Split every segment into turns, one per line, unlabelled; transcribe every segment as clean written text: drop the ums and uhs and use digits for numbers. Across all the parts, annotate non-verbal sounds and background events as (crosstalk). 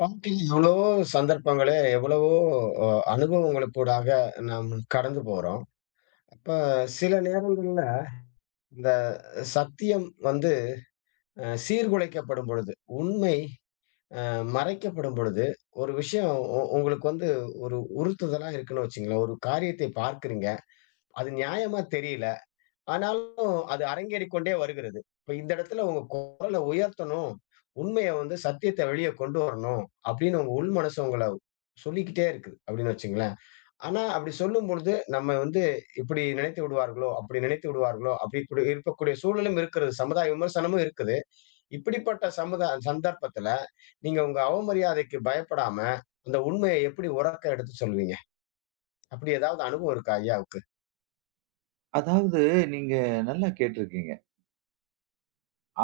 வாழ்க்கையில எவ்வளவோ சந்தர்ப்பங்களே, எவ்வளவோ அ அனுபவங்களுக்கூடாக நாம் கடந்து போறோம். அப்ப சில நேரங்கள்ல இந்த சத்தியம் வந்து சீர்குலைக்கப்படும் பொழுது, உண்மை அ மறைக்கப்படும் பொழுது, ஒரு விஷயம் உங்களுக்கு வந்து ஒரு உறுத்துதலா இருக்குன்னு வச்சுக்கங்களேன். ஒரு காரியத்தை பார்க்கிறீங்க. அது நியாயமா தெரியல. ஆனாலும் அது அரங்கேறிக் கொண்டே வருகிறது. இப்ப இந்த இடத்துல உங்க குரல உயர்த்தணும். உண்மைய வந்து சத்தியத்த வெளிய கொண்டு வரணும். அப்படின்னு உங்க உள் மனசு உங்கள சொல்லிக்கிட்டே இருக்குது அப்படின்னு வச்சுங்களேன். ஆனா அப்படி சொல்லும்பொழுது நம்ம வந்து இப்படி நினைத்து விடுவார்களோ, அப்படி நினைத்து விடுவார்களோ, அப்படி இப்படி இருக்கக்கூடிய சூழலும் இருக்கிறது. சமுதாய விமர்சனமும் இருக்குது. இப்படிப்பட்ட சந்தர்ப்பத்துல நீங்க உங்க அவமரியாதைக்கு பயப்படாம, அந்த உண்மைய எப்படி உறக்க எடுத்து சொல்லுவீங்க? அப்படி ஏதாவது அனுபவம் இருக்கா ஐயாவுக்கு?
அதாவது நீங்க நல்லா கேட்டிருக்கீங்க.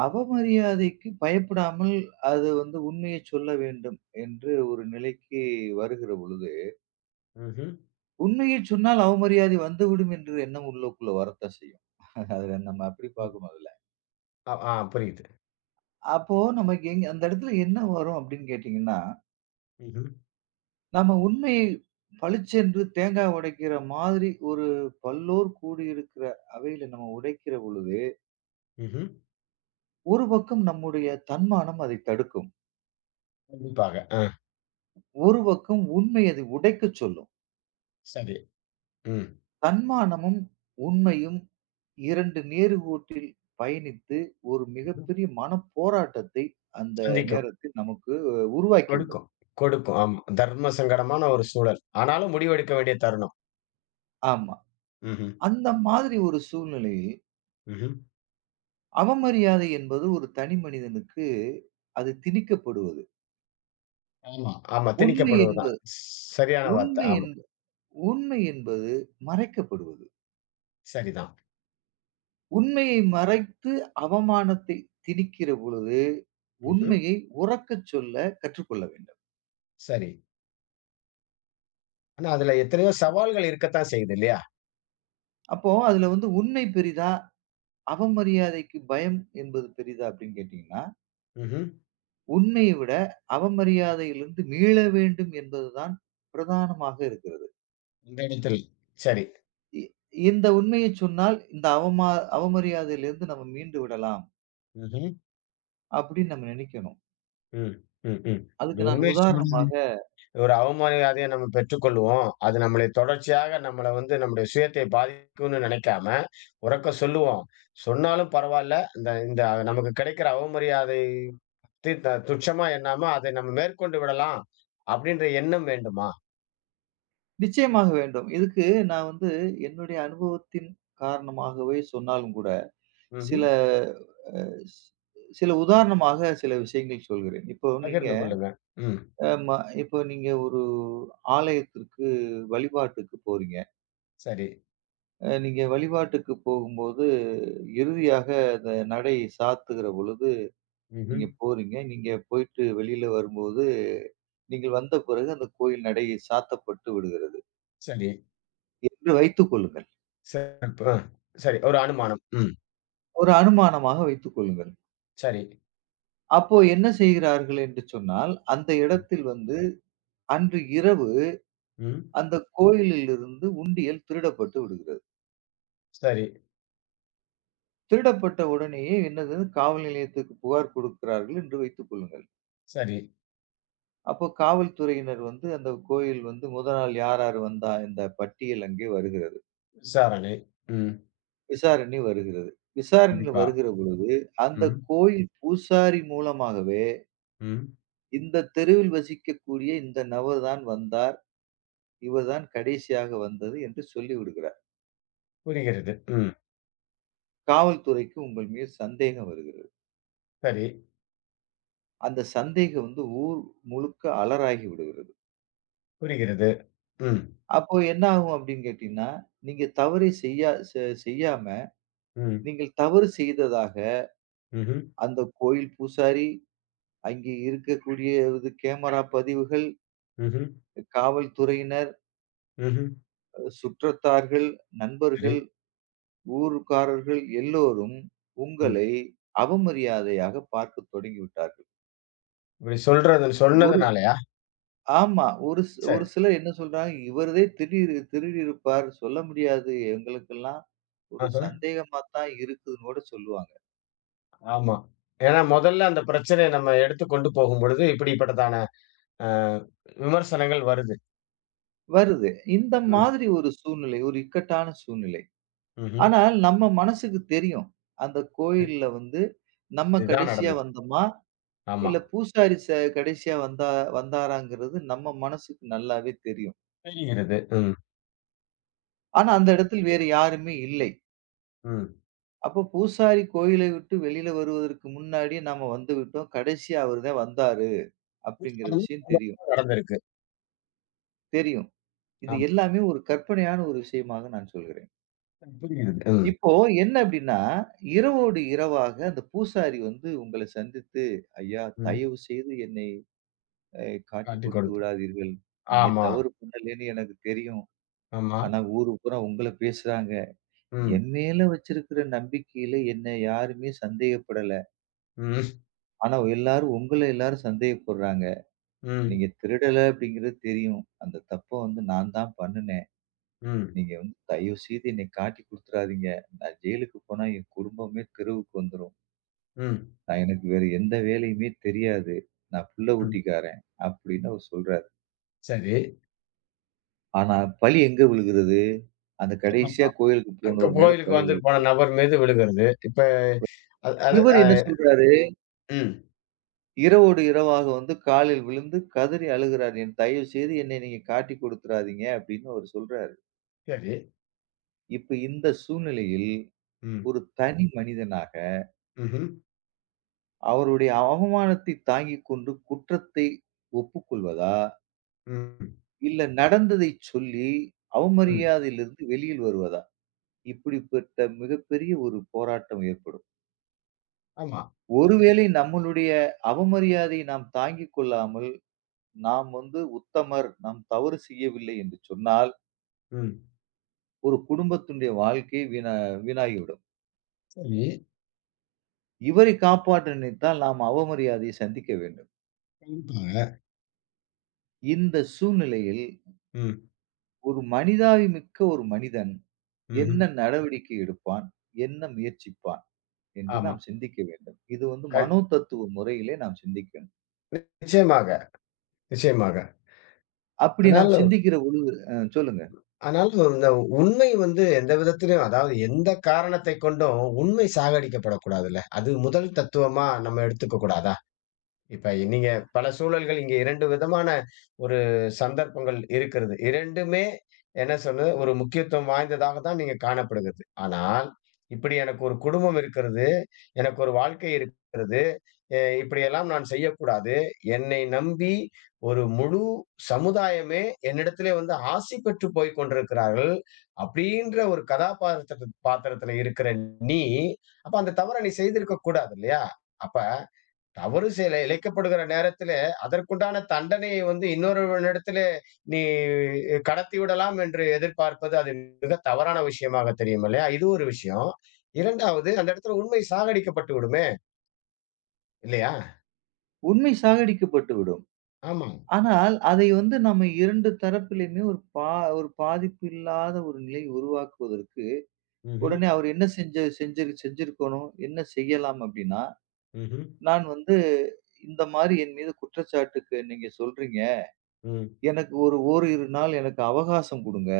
அவமரியாதைக்கு பயப்படாமல் அது வந்து உண்மையை சொல்ல வேண்டும் என்று ஒரு நிலைக்கு வருகிற பொழுது,
ம்ஹ்ம்.
உண்மையை சொன்னால் அவமரியாதை வந்துவிடும் என்ற எண்ணம் உள்ளுக்குள்ள வரத்தான் செய்யும். (laughs) அத நம்ம அப்படி
ம்.
பார்க்கணும் அதுல.
ஆ, புரியுது.
அப்போ நமக்கு அந்த இடத்துல என்ன வரும் அப்படின்னு கேட்டீங்கன்னா,
ம்ஹ்ம்.
நம்ம உண்மையை பளிச்சென்று தேங்காய் உடைக்கிற மாதிரி ஒரு பல்லோர் கூடியிருக்கிற அவையில நம்ம உடைக்கிற பொழுது,
ம்ஹ்ம்.
ஒரு பக்கம் நம்முடைய தன்மானம் அதை தடுக்கும்.
கண்டிப்பாக. ஆ,
ஒரு பக்கம் உண்மை அதை உடைக்கச் சொல்லும்.
சரி. ம்.
தன்மானமும், உண்மையும் 2 நேர்கோட்டில் பயணித்து ஒரு
ம்ஹ்ம்.
மிகப்பெரிய மனப்போராட்டத்தை அந்த
சந்திக்கும்.
நேரத்தில் நமக்கு
கொடுக்கும்.
உருவாக்கிவிடும்.
கொடுக்கும். ஆமா. தர்ம சங்கடமான ஒரு சூழல். ஆனாலும் முடிவெடுக்க வேண்டிய தருணம்.
ஆமா.
ம்ஹ்ம்.
அந்த மாதிரி ஒரு சூழ்நிலையில்
ம்ஹ்ம்.
அவமரியாதை என்பது ஒரு தனி மனிதனுக்கு அது திணிக்கப்படுவது.
ஆமா, ஆமா.
உண்மை என்ப
திணிக்கப்படுவதுதான். சரியான வார்த்தை.
உண்மை
ஆமா.
என்ப உண்மை என்பது மறைக்கப்படுவது.
சரிதான்.
உண்மையை மறைத்து அவமானத்தை திணிக்கிற பொழுது,
ம்ஹ்ம்.
உண்மையை உரக்கச் சொல்ல கற்றுக்கொள்ள வேண்டும்.
சரி. ஆனா, அதுல எத்தனையோ சவால்கள் இருக்கத்தான் செய்யுது இல்லையா?
அப்போ அதுல வந்து உண்மை பெரிதா? அவமரியாதைக்கு பயம் என்பது பெரிதா அப்படின்னு கேட்டீங்கன்னா,
ம்ஹ்ம்.
உண்மையை விட அவமரியாதையிலிருந்து மீள வேண்டும் என்பதுதான் பிரதானமாக இருக்கிறது.
இந்த இடத்தில். சரி.
இ இந்த உண்மையை சொன்னால் இந்த அவமா அவமரியாதையிலிருந்து நம்ம மீண்டு விடலாம்
ம்ஹ்ம்.
அப்படின்னு நம்ம நினைக்கணும்.
ம். ம். ம். இது
அதுக்கு நான்
உண்மைய சொல்
உதாரணமாக
ஒரு அவமானதையும் நம்ம பெற்றுக்கொள்வோம். அது நம்மளை தொடர்ச்சியாக நம்மள வந்து நம்முடைய சுயத்தை பாதிக்கும்னு நினைக்காம, உரக்க சொல்லுவோம். சொன்னாலும் பரவால்ல. இந்த இந்த நமக்கு கிடைக்கிற அவமரியாதை தி த துச்சமா எண்ணாம, அதை நம்ம மேற்கொண்டு விடலாம். அப்படின்ற எண்ணம் வேண்டுமா?
நிச்சயமாக வேண்டும். இதுக்கு நான் வந்து என்னுடைய அனுபவத்தின் காரணமாகவே சொன்னாலும் கூட,
ம்ஹ்ம்.
சில ஸ் சில உதாரணமாக சில விஷயங்கள் சொல்கிறேன். இப்போ நீங்க
பகிர்ந்து கொள்ளுங்க. ம்.
ஆமா. இப்போ நீங்க ஒரு ஆலயத்திற்கு வழிபாட்டுக்கு போறீங்க.
சரி.
நீங்க வழிபாட்டுக்கு போகும்போது, இறுதியாக அந்த நடை சாத்துகிற பொழுது
ம்ஹ்ம்.
நீங்க போறீங்க. நீங்க போயிட்டு வெளியில வரும்போது, நீங்கள் வந்த பிறகு அந்த கோயில் நடை சாத்தப்பட்டு விடுகிறது
சரி.
என்று வைத்துக் கொள்ளுங்கள்.
சிறப்பு. அ. சரி. ஒரு அனுமானம். ம்.
ஒரு அனுமானமாக வைத்துக் கொள்ளுங்கள்.
சரி.
அப்போ என்ன செய்கிறார்கள் என்று சொன்னால், அந்த இடத்தில் வந்து அன்று இரவு
ம்.
அந்த கோயிலிலிருந்து உண்டியல் திருடப்பட்டு விடுகிறது.
சரி,
திருடப்பட்ட உடனேயே என்னது காவல் நிலையத்துக்கு புகார் கொடுக்கிறார்கள் என்று வைத்துக் கொள்ளுங்கள்.
சரி.
அப்போ காவல்துறையினர் வந்து அந்த கோயில் வந்து முதல் நாள் யார் யார் வந்தா இந்த பட்டியல் அங்கே வருகிறது.
விசாரணை. ம்.
விசாரணை வருகிறது. விசாரணை
கண்டிப்பா.
வருகிற பொழுது, அந்த
ம்.
கோயில் பூசாரி மூலமாகவே
ம்.
இந்த தெருவில் வசிக்கக்கூடிய இந்த நபர் தான் வந்தார். இவர் தான் கடைசியாக வந்தது என்று சொல்லிவிடுகிறார்.
புரிகிறது. ம்.
காவல்துறைக்கு உங்கள் மீது சந்தேகம் வருகிறது.
சரி.
அந்த சந்தேகம் வந்து ஊர் முழுக்க அலராகி விடுகிறது.
புரிகிறது. ம்.
அப்போ என்ன ஆகும் அப்படின்னு கேட்டீங்கன்னா, நீங்க தவறை செய்யா செ செய்யாம,
ம்.
நீங்கள் தவறு செய்ததாக
ம்ஹ்ம்.
அந்த கோயில் பூசாரி, அங்கே இருக்கக்கூடிய இது கேமரா பதிவுகள்,
ம்ஹ்ம்.
காவல்துறையினர்,
ம்ஹ்ம்.
சுற்றத்தார்கள்,
சரி.
நண்பர்கள், ஊர்க்காரர்கள் எல்லோரும்
ம்.
உங்களை அவமரியாதையாக பார்க்கத் தொடங்கிவிட்டார்கள்.
இப்படி சொல்றது
ஒரு
சொன்னதுனாலயா?
ஆமா. ஒரு
சரி.
சிலர் என்ன சொல்றாங்க, "இவரதே திருடி திருடியிருப்பார். சொல்ல முடியாது. எங்களுக்கெல்லாம் ஒரு
ஆஹா.
சந்தேகமா தான் இருக்குதுன்னு" கூட சொல்லுவாங்க.
ஆமா. ஏன்னா முதல்ல அந்த பிரச்சனைய நம்ம எடுத்து கொண்டு போகும்பொழுது, இப்படிப்பட்டதான அ விமர்சனங்கள் வருது.
வருது. இந்த
ம்.
மாதிரி ஒரு சூழ்நிலை, ஒரு இக்கட்டான சூழ்நிலை.
ம்ஹ்ம்.
ஆனால் நம்ம மனசுக்கு தெரியும். அந்த
இது
கோயில்ல வந்து நம்ம
இதுதான்
கடைசியா
நடந்துச்சு.
வந்தோமா,
ஆமா.
இல்ல பூசாரி ச கடைசியா வந்தாராங்கிறது நம்ம மனசுக்கு நல்லாவே தெரியும்.
புரிகிறது. ம்.
ஆனா அந்த இடத்தில் வேறு யாருமே இல்லை.
ம்.
அப்போ பூசாரி கோயிலை விட்டு வெளியில வருவதற்கு முன்னாடியே நாம வந்து விட்டோம். கடைசியா அவரு தான் வந்தாரு அப்படிங்கிற விஷயம் தெரியும்
(laughs) (unintelligible) நடந்திருக்கு.
தெரியும். இது
ஆமா.
எல்லாமே ஒரு கற்பனையான ஒரு விஷயமாக நான் சொல்கிறேன்.
புரிகிறது. ம்.
இப்போ என்ன அப்படின்னா, இரவோடு இரவாக அந்த பூசாரி வந்து உங்கள சந்தித்து, "ஐயா,
ம்.
தயவு செய்து என்னை அ காட்டிக்
காட்டிக்
கொடுத்து
கொடுத்து.
விடாதீர்கள். நீங்க
ஆமா.
தவறு பண்ணலன்னு எனக்கு தெரியும்.
ஆமா.
ஆனா ஊரு பூரா உங்கள பேசுறாங்க.
ம்.
என் மேல வச்சிருக்கிற நம்பிக்கையில என்னை யாருமே சந்தேகப்படல.
ம்.
ஆனா எல்லாரும் உங்கள எல்லாரும் சந்தேகப்படுறாங்க.
ம்.
நீங்க திருடல அப்படிங்கிறது தெரியும். அந்த தப்ப வந்து நான் தான் பண்ணுனேன்.
ம்.
நீங்க வந்து தயவு செய்து என்னை காட்டிக் குடுத்துறாதீங்க. நான் ஜெயிலுக்கு போனா என் குடும்பமே தெருவுக்கு வந்துரும்."
ம்.
நான் எனக்கு வேற எந்த வேலையுமே தெரியாது. நான் புள்ள
ம்.
குட்டிக்காரன் அப்படின்னு அவர் சொல்றாரு.
சரி.
ஆனா பழி எங்க விழுகிறது? அந்த கடைசியா கோயிலுக்கு போனவர் மேல
கோயிலுக்கு
பழி
வந்துட்டு போன
விழுகிறது.
நபர் மீது விழுகிறது. இப்ப அது அது
இவர்
அ
என்ன சொல்றாரு?
ம்.
இரவோடு இரவாக வந்து காலில் விழுந்து கதறி அழுகிறார். என் தயவு செய்து என்னை நீங்க காட்டிக் கொடுத்துறாதீங்க அப்படின்னு அவர் சொல்றாரு.
சரி.
இப்ப இந்த சூழ்நிலையில்
ம்.
ஒரு தனி மனிதனாக
ம்ஹ்ம்.
அவருடைய அவமானத்தை தாங்கிக் கொண்டு குற்றத்தை ஒப்புக்கொள்வதா?
ம்.
இல்ல நடந்ததைச் சொல்லி
ம்.
அவமரியாதையிலிருந்து வெளியில் வருவதா? இப்படிப்பட்ட மிகப்பெரிய ஒரு போராட்டம் ஏற்படும்.
ஆமா.
ஒருவேளை நம்மளுடைய அவமரியாதையை நாம் தாங்கிக் கொள்ளாமல், நாம் வந்து உத்தமர், நாம் தவறு செய்யவில்லை என்று சொன்னால்,
ம்.
ஒரு குடும்பத்தினுடைய வாழ்க்கை வீணா வீணாகிவிடும்.
சரி.
இவரை காப்பாற்ற நினைத்தால் நாம் அவமரியாதையை சந்திக்க வேண்டும்.
கண்டிப்பாக.
இந்த சூழ்நிலையில்
ம்.
ஒரு மனிதாபிமிக்க ஒரு மனிதன்
ம்ஹ்ம்.
என்ன நடவடிக்கை எடுப்பான்? என்ன முயற்சிப்பான்? என்று
ஆமா.
நாம் சிந்திக்க வேண்டும். இது வந்து
கண்
மனோ தத்துவ முறையிலே நாம் சிந்திக்கணும்.
நிச்சயமாக, நிச்சயமாக.
அப்படி நாம்
ஆனாலும்
சிந்திக்கிற பொழுது சொல்லுங்க.
ஆனாலும் இந்த உண்மை வந்து எந்த விதத்திலும் அதாவது எந்த காரணத்தைக் கொண்டும் உண்மை சாகடிக்கப்படக்கூடாதுல்ல. அது முதல் தத்துவமா நம்ம எடுத்துக்கக் கூடாதா? இப்ப நீங்க பல சூழல்கள் இங்க 2 விதமான ஒரு சந்தர்ப்பங்கள் இருக்கிறது. 2மே என்ன சொல்றது? ஒரு முக்கியத்துவம் வாய்ந்ததாக தான் நீங்க காணப்படுகிறது. ஆனால், இப்படி எனக்கு ஒரு குடும்பம் இருக்கிறது, எனக்கு ஒரு வாழ்க்கை இருக்கிறது, இப்படியெல்லாம் நான் செய்யக்கூடாது. என்னை நம்பி ஒரு முழு சமுதாயமே என்னிடத்திலே வந்து ஆசி பெற்று போய்க் கொண்டிருக்கிறார்கள். அப்படின்ற ஒரு பாத்திரத்துல இருக்கிற நீ, அப்ப அந்த தவற நீ செய்திருக்கக் கூடாது இல்லையா? அப்ப தவறு செய்யல இழைக்கப்படுகிற நேரத்திலே, அதற்குண்டான தண்டனையை வந்து இன்னொருவனிடத்திலே நீ கடத்தி விடலாம் என்று எதிர்பார்ப்பது, அது மிக தவறான விஷயமாக தெரியும் இல்லையா? இது ஒரு விஷயம். 2வது அந்த இடத்துல உண்மை சாகடிக்கப்பட்டு விடுமே! இல்லையா?
உண்மை சாகடிக்கப்பட்டு விடும்.
ஆமா.
ஆனால், அதை வந்து நம்ம 2 தரப்பிலுமே ஒரு பாதிப்பு இல்லாத ஒரு நிலை உருவாக்குவதற்கு,
ம்ஹ்ம்.
உடனே அவர் என்ன செஞ்சிருக்கணும்? என்ன செய்யலாம் அப்டின்னா,
ம்ஹ்ம்.
நான் வந்து இந்த மாரி என் மீது குற்றச்சாட்டுக்கு நீங்க சொல்றீங்க.
ம்.
எனக்கு ஒரு ஓரிரு நாள் எனக்கு அவகாசம் குடுங்க.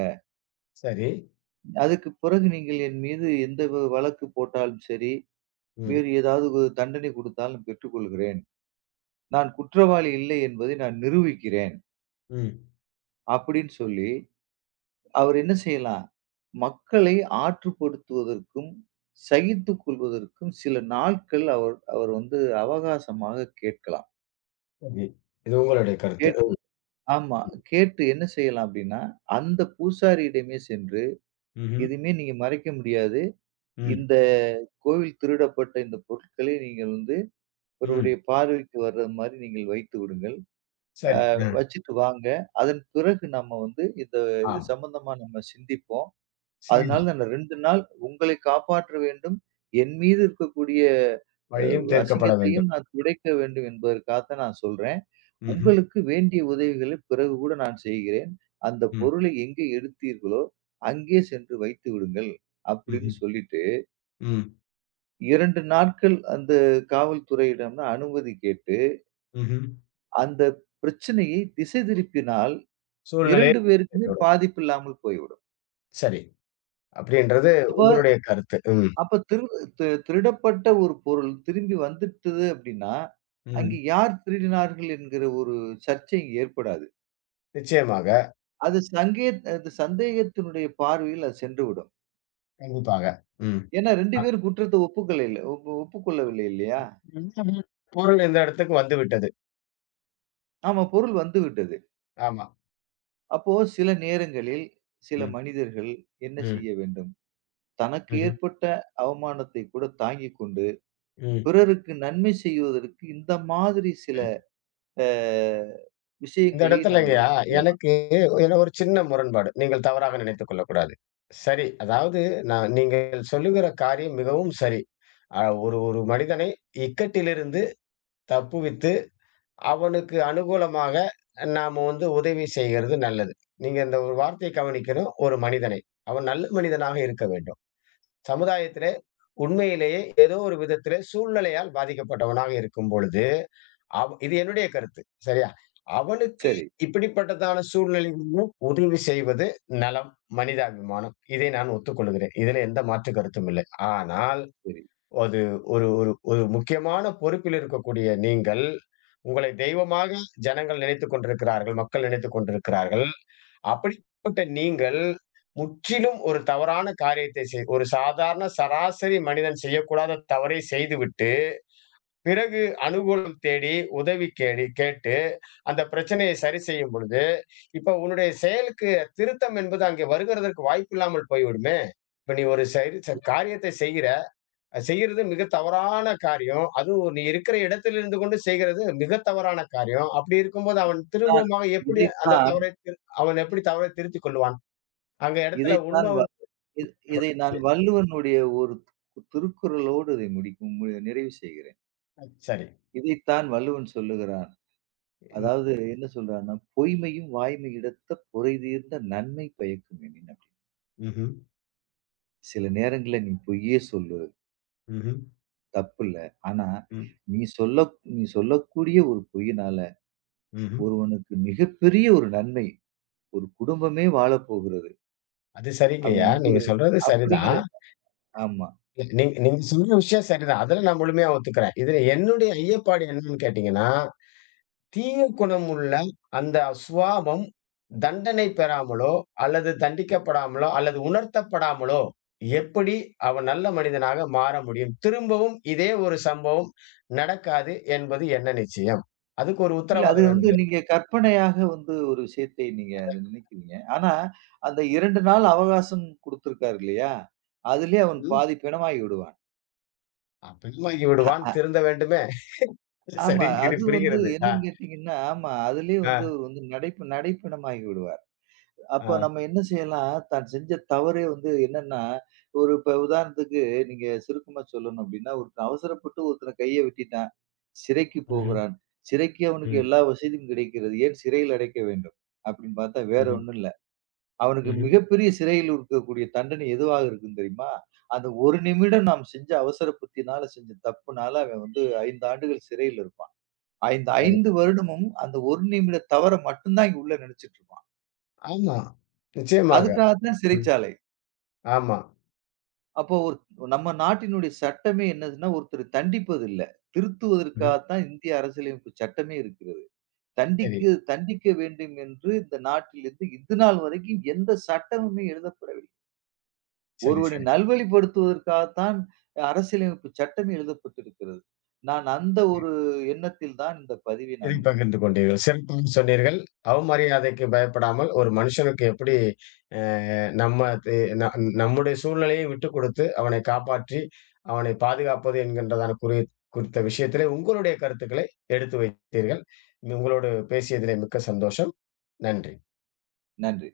சரி.
அதுக்கு பிறகு நீங்கள் என் மீது எந்த வழக்கு போட்டாலும் சரி,
ம்.
வேறு ஏதாவது ஒரு தண்டனை குடுத்தாலும் பெற்றுக்கொள்கிறேன். நான் குற்றவாளி இல்லை என்பதை நான் நிரூபிக்கிறேன்.
ம்.
அப்படின்னு சொல்லி அவர் என்ன செய்யலாம்? மக்களை ஆற்றுப்படுத்துவதற்கும், சகித்துக் கொள்வதற்கும் சில நாட்கள் அவர் அவர் வந்து அவகாசமாக கேட்கலாம்.
சரி. இது உங்களுடைய கருத்து.
கேட்டு ஆமா. கேட்டு என்ன செய்யலாம் அப்டின்னா, அந்த பூசாரியிடமே சென்று,
ம்ஹ்ம்.
"எதுவுமே நீங்க மறைக்க முடியாது.
ம்.
இந்த கோவில் திருடப்பட்ட இந்த பொருட்களை நீங்கள் வந்து
ம்.
இவருடைய பார்வைக்கு வர்ற மாரி நீங்கள் வைத்து விடுங்கள்.
சரி. அ.
வச்சுட்டு வாங்க. அதன் பிறகு நம்ம வந்து இந்த இது
ஆம்.
சம்பந்தமா நம்ம சிந்திப்போம்."
சரி.
அதனால நான் 2 நாள் உங்களை காப்பாற்ற வேண்டும். என் மீது இருக்கக்கூடிய
வழியும் தீர்க்கப்பட
அசிங்கத்தையும்
வேண்டும்.
நான் துடைக்க வேண்டும் என்பதற்காகத்தான் நான் சொல்றேன்.
ம்ஹ்ம்.
உங்களுக்கு வேண்டிய உதவிகளை பிறகு கூட நான் செய்கிறேன். அந்த
ம்.
பொருளை எங்கே எடுத்தீர்களோ, அங்கே சென்று வைத்து விடுங்கள்." அப்படின்னு
ம்ஹ்ம்.
சொல்லிட்டு
ம்.
2 நாட்கள் அந்த காவல்துறையிடம் நான் அனுமதி கேட்டு,
ம்ஹ்ம்.
அந்த பிரச்சனையை திசை திருப்பினால்
சூழ்நிலை
2 பேருக்குமே பாதிப்பு இல்லாமல் போய்விடும்.
சரி. அப்படின்றது
அப்ப
உங்களுடைய கருத்து. ம்.
அப்ப திரு தி திருடப்பட்ட ஒரு பொருள் திரும்பி வந்துட்டது அப்படின்னா,
ம்.
அங்கே யார் திருடினார்கள் என்கிற ஒரு சர்ச்சை இங்க ஏற்படாது.
நிச்சயமாக.
அது சங்கே அது சந்தேகத்தினுடைய பார்வையில் அது சென்றுவிடும்.
கண்டிப்பாக. ம்.
ஏன்னா 2
அ
பேரும் குற்றத்தை ஒப்புக்கலைல ஒப்பு ஒப்புக்கொள்ளவில்லை இல்லையா?
ம். பொருள் இந்த இடத்துக்கு வந்துவிட்டது.
ஆமா பொருள் வந்துவிட்டது.
ஆமா.
அப்போ சில நேரங்களில் சில
ம்.
மனிதர்கள் என்ன
ம்.
செய்ய வேண்டும்? தனக்கு
ம்ஹ்ம்.
ஏற்பட்ட அவமானத்தை கூட தாங்கிக் கொண்டு,
ம்.
பிறருக்கு நன்மை செய்வதற்கு இந்த மாதிரி சில
சரி.
அ
இந்த
விஷயங்களை நாம்
இடத்துலங்கயா,
எடுத்துக் கொள்ளலாம்.
எனக்கு இதுல ஒரு சின்ன முரண்பாடு. நீங்கள் தவறாக நினைத்துக் கொள்ளக்கூடாது. சரி, அதாவது நான் நீங்கள் சொல்லுகிற காரியம் மிகவும் சரி. ஒரு ஒரு மனிதனை இக்கட்டிலிருந்து தப்புவித்து அவனுக்கு அனுகூலமாக நாம வந்து உதவி செய்கிறது நல்லது. நீங்க இந்த ஒரு வார்த்தையை கவனிக்கணும். ஒரு மனிதனை. அவன் நல்ல மனிதனாக இருக்க வேண்டும். சமுதாயத்திலே உண்மையிலேயே ஏதோ ஒரு விதத்திலே சூழ்நிலையால் பாதிக்கப்பட்டவனாக இருக்கும் பொழுது, இது என்னுடைய கருத்து. சரியா? அவனுக்கு
சரி.
இப்படிப்பட்டதான சூழ்நிலையிலும் உதவி செய்வது நலம், மனிதாபிமானம். இதை நான் ஒத்துக்கொள்கிறேன். இதிலே எந்த மாற்று கருத்தும் இல்லை. ஆனால்
சரி.
அது ஒரு ஒரு ஒரு முக்கியமான பொறுப்பில் இருக்கக்கூடிய நீங்கள், உங்களை தெய்வமாக ஜனங்கள் நினைத்துக் கொண்டிருக்கிறார்கள். மக்கள் நினைத்துக் கொண்டிருக்கிறார்கள். அப்படிப்பட்ட நீங்கள் முற்றிலும் ஒரு தவறான காரியத்தை ஒரு சாதாரண சராசரி மனிதன் செய்யக்கூடாத தவறை செய்துவிட்டு, பிறகு அனுகூலம் தேடி, உதவி கேட்டு அந்த பிரச்சனையை சரி செய்யும் பொழுது, இப்ப உன்னுடைய செயலுக்கு திருத்தம் என்பது அங்கே வருகிறதற்கு வாய்ப்பில்லாமல் போய்விடுமே! இப்ப நீ ஒரு செயல் ச காரியத்தை செய்கிற. செய்யறது மிக தவறான காரியம். அதுவும் நீ இருக்கிற இடத்தில் இருந்து கொண்டு செய்கிறது மிக தவறான காரியம். அப்படி இருக்கும்போது அவன்
தான்
திரும்பவுமாக எப்படி அந்த
இதைத்தான்
தவறை அவன் எப்படி தவறை திருத்திக் கொள்வான்? அங்க இடத்துல
இதைத்தான்
உண்மை
வ
வந்து
இ இதை நான்
பட்டுச்சு.
வள்ளுவனுடைய ஒரு திருக்குறளோடு இதை முடிக்கும் மு நிறைவு செய்கிறேன்.
சரி.
இதைத்தான் வள்ளுவன் சொல்லுகிறான்.
ம்.
அதாவது என்ன சொல்றான்னா, "பொய்மையும் வாய்மை இடத்த பொறைதீர்ந்த நன்மை பயக்கும் எனினும்."
ம்ஹ்ம்.
சில நேரங்கள்ல நீ பொய்யே சொல்லு,
ம்ஹ்ம்.
தப்பில்ல. ஆனா,
ம்.
நீ சொல்ல நீ சொல்லக்கூடிய ஒரு பொய்யினால
ம்ஹ்ம்.
ஒருவனுக்கு மிகப்பெரிய ஒரு நன்மை. ஒரு குடும்பமே வாழப்போகிறது.
அது
அவன்
சரிங்கய்யா.
வந்து
நீங்க சொல்றது
அப்படிங்கிற
சரிதான்.
ஆமா.
நீங்க சொல்ற விஷயம் சரிதான். அதுல நான் முழுமையா ஒத்துக்கிறேன். இதுல என்னுடைய ஐயப்பாடு என்னன்னு கேட்டீங்கன்னா தீய குணமுள்ள அந்த சுவாபம் தண்டனை பெறாமலோ, அல்லது தண்டிக்கப்படாமலோ, அல்லது உணர்த்தப்படாமலோ, எப்படி அவன் நல்ல மனிதனாக மாற முடியும்? திரும்பவும் இதே ஒரு சம்பவம் நடக்காது என்பது என்ன நிச்சயம்? அதுக்கு ஒரு
இல்ல அது
உத்தரவாதம் வேணும்
வந்து
இல்லையா?
நீங்க கற்பனையாக வந்து ஒரு விஷயத்தை நீங்க அத நினைக்கிறீங்க. ஆனா, அந்த 2 நாள் அவகாசம் குடுத்திருக்காரு இல்லையா? அதிலயே அவன்
ம்.
பாதி பிணமாகி விடுவான்.
பெண்மாகி விடுவான் திருந்த வேண்டுமே.
ஆமா.
சரின்னு இது
அது வந்து
புரிகிறது. ஆ,
என்னன்னு கேட்டீங்கன்னா, ஆமா. அதிலயே
ஆ,
வந்து அவர் வந்து நடைப்பிணமாகி விடுவார். அப்ப
ஆ.
நம்ம என்ன செய்யலாம்? தான் செஞ்ச தவறே வந்து என்னன்னா, ஒரு இப்ப உதாரணத்துக்கு நீங்க சுருக்கமா சொல்லணும் அப்டின்னா, ஒருத்தன் கைய வெட்டிட்டான். சிறைக்கு
ம்ஹ்ம்.
போகிறான். சிறைக்கு அவனுக்கு
ம்.
எல்லா வசதியும் கிடைக்கிறது. ஏன் சிறையில் அடைக்க வேண்டும்? அப்டின்னு பார்த்தா வேற
ம்ஹ்ம்.
ஒண்ணும் இல்ல. அவனுக்கு
ம்ஹ்ம்.
மிகப்பெரிய சிறையில் இருக்கக்கூடிய தண்டனை எதுவாக இருக்கும் தெரியுமா? அந்த 1 நிமிடம் நாம் செஞ்ச அவசர புத்தியினால செஞ்ச தப்புனால அவன் வந்து 5 ஆண்டுகள் சிறையில இருப்பான். இந்த
சரி.
5 வருடமும் அந்த 1 நிமிட தவற மட்டும் தான் இங்க உள்ள நினைச்சிட்டு இருப்பான்.
ஆமா. நிச்சயமாக.
அதுக்காக தான்
ம்.
சிறைச்சாலை.
ஆமா.
அப்போ ஒரு நம்ம நாட்டினுடைய சட்டமே என்னதுன்னா, ஒருத்தர தண்டிப்பது இல்ல. திருத்துவதற்காக
ம்.
தான் இந்திய அரசியலமைப்பு சட்டமே இருக்கிறது.
சரி.
தண்டிக்க தண்டிக்க வேண்டும் என்று இந்த நாட்டிலிருந்து இது நாள் வரைக்கும் எந்த சட்டமுமே எழுதப்படவில்லை.
சரி,
ஒருவனை
சரி.
நல்வழிப்படுத்துவதற்காகத்தான் அரசியலமைப்பு சட்டம் எழுதப்பட்டிருக்கிறது. நான் அந்த ஒரு எண்ணத்தில் தான் இந்த பதிவை நான்
இதைப்
உங்களுக்கு
பகிர்ந்து
பதிவு
கொண்டீர்கள். சிறப்பாக சொன்னீர்கள். அவமரியாதைக்கு பயப்படாமல் ஒரு மனுஷனுக்கு எப்படி அ நம்ம து ந நம்முடைய சூழ்நிலையை விட்டுக் கொடுத்து அவனை காப்பாற்றி, அவனை பாதுகாப்பது என்கின்றதான குறித்த விஷயத்திலே உங்களுடைய கருத்துக்களை எடுத்து வைத்தீர்கள். உங்களோடு பேசியதிலே மிக்க சந்தோஷம். நன்றி.
நன்றி.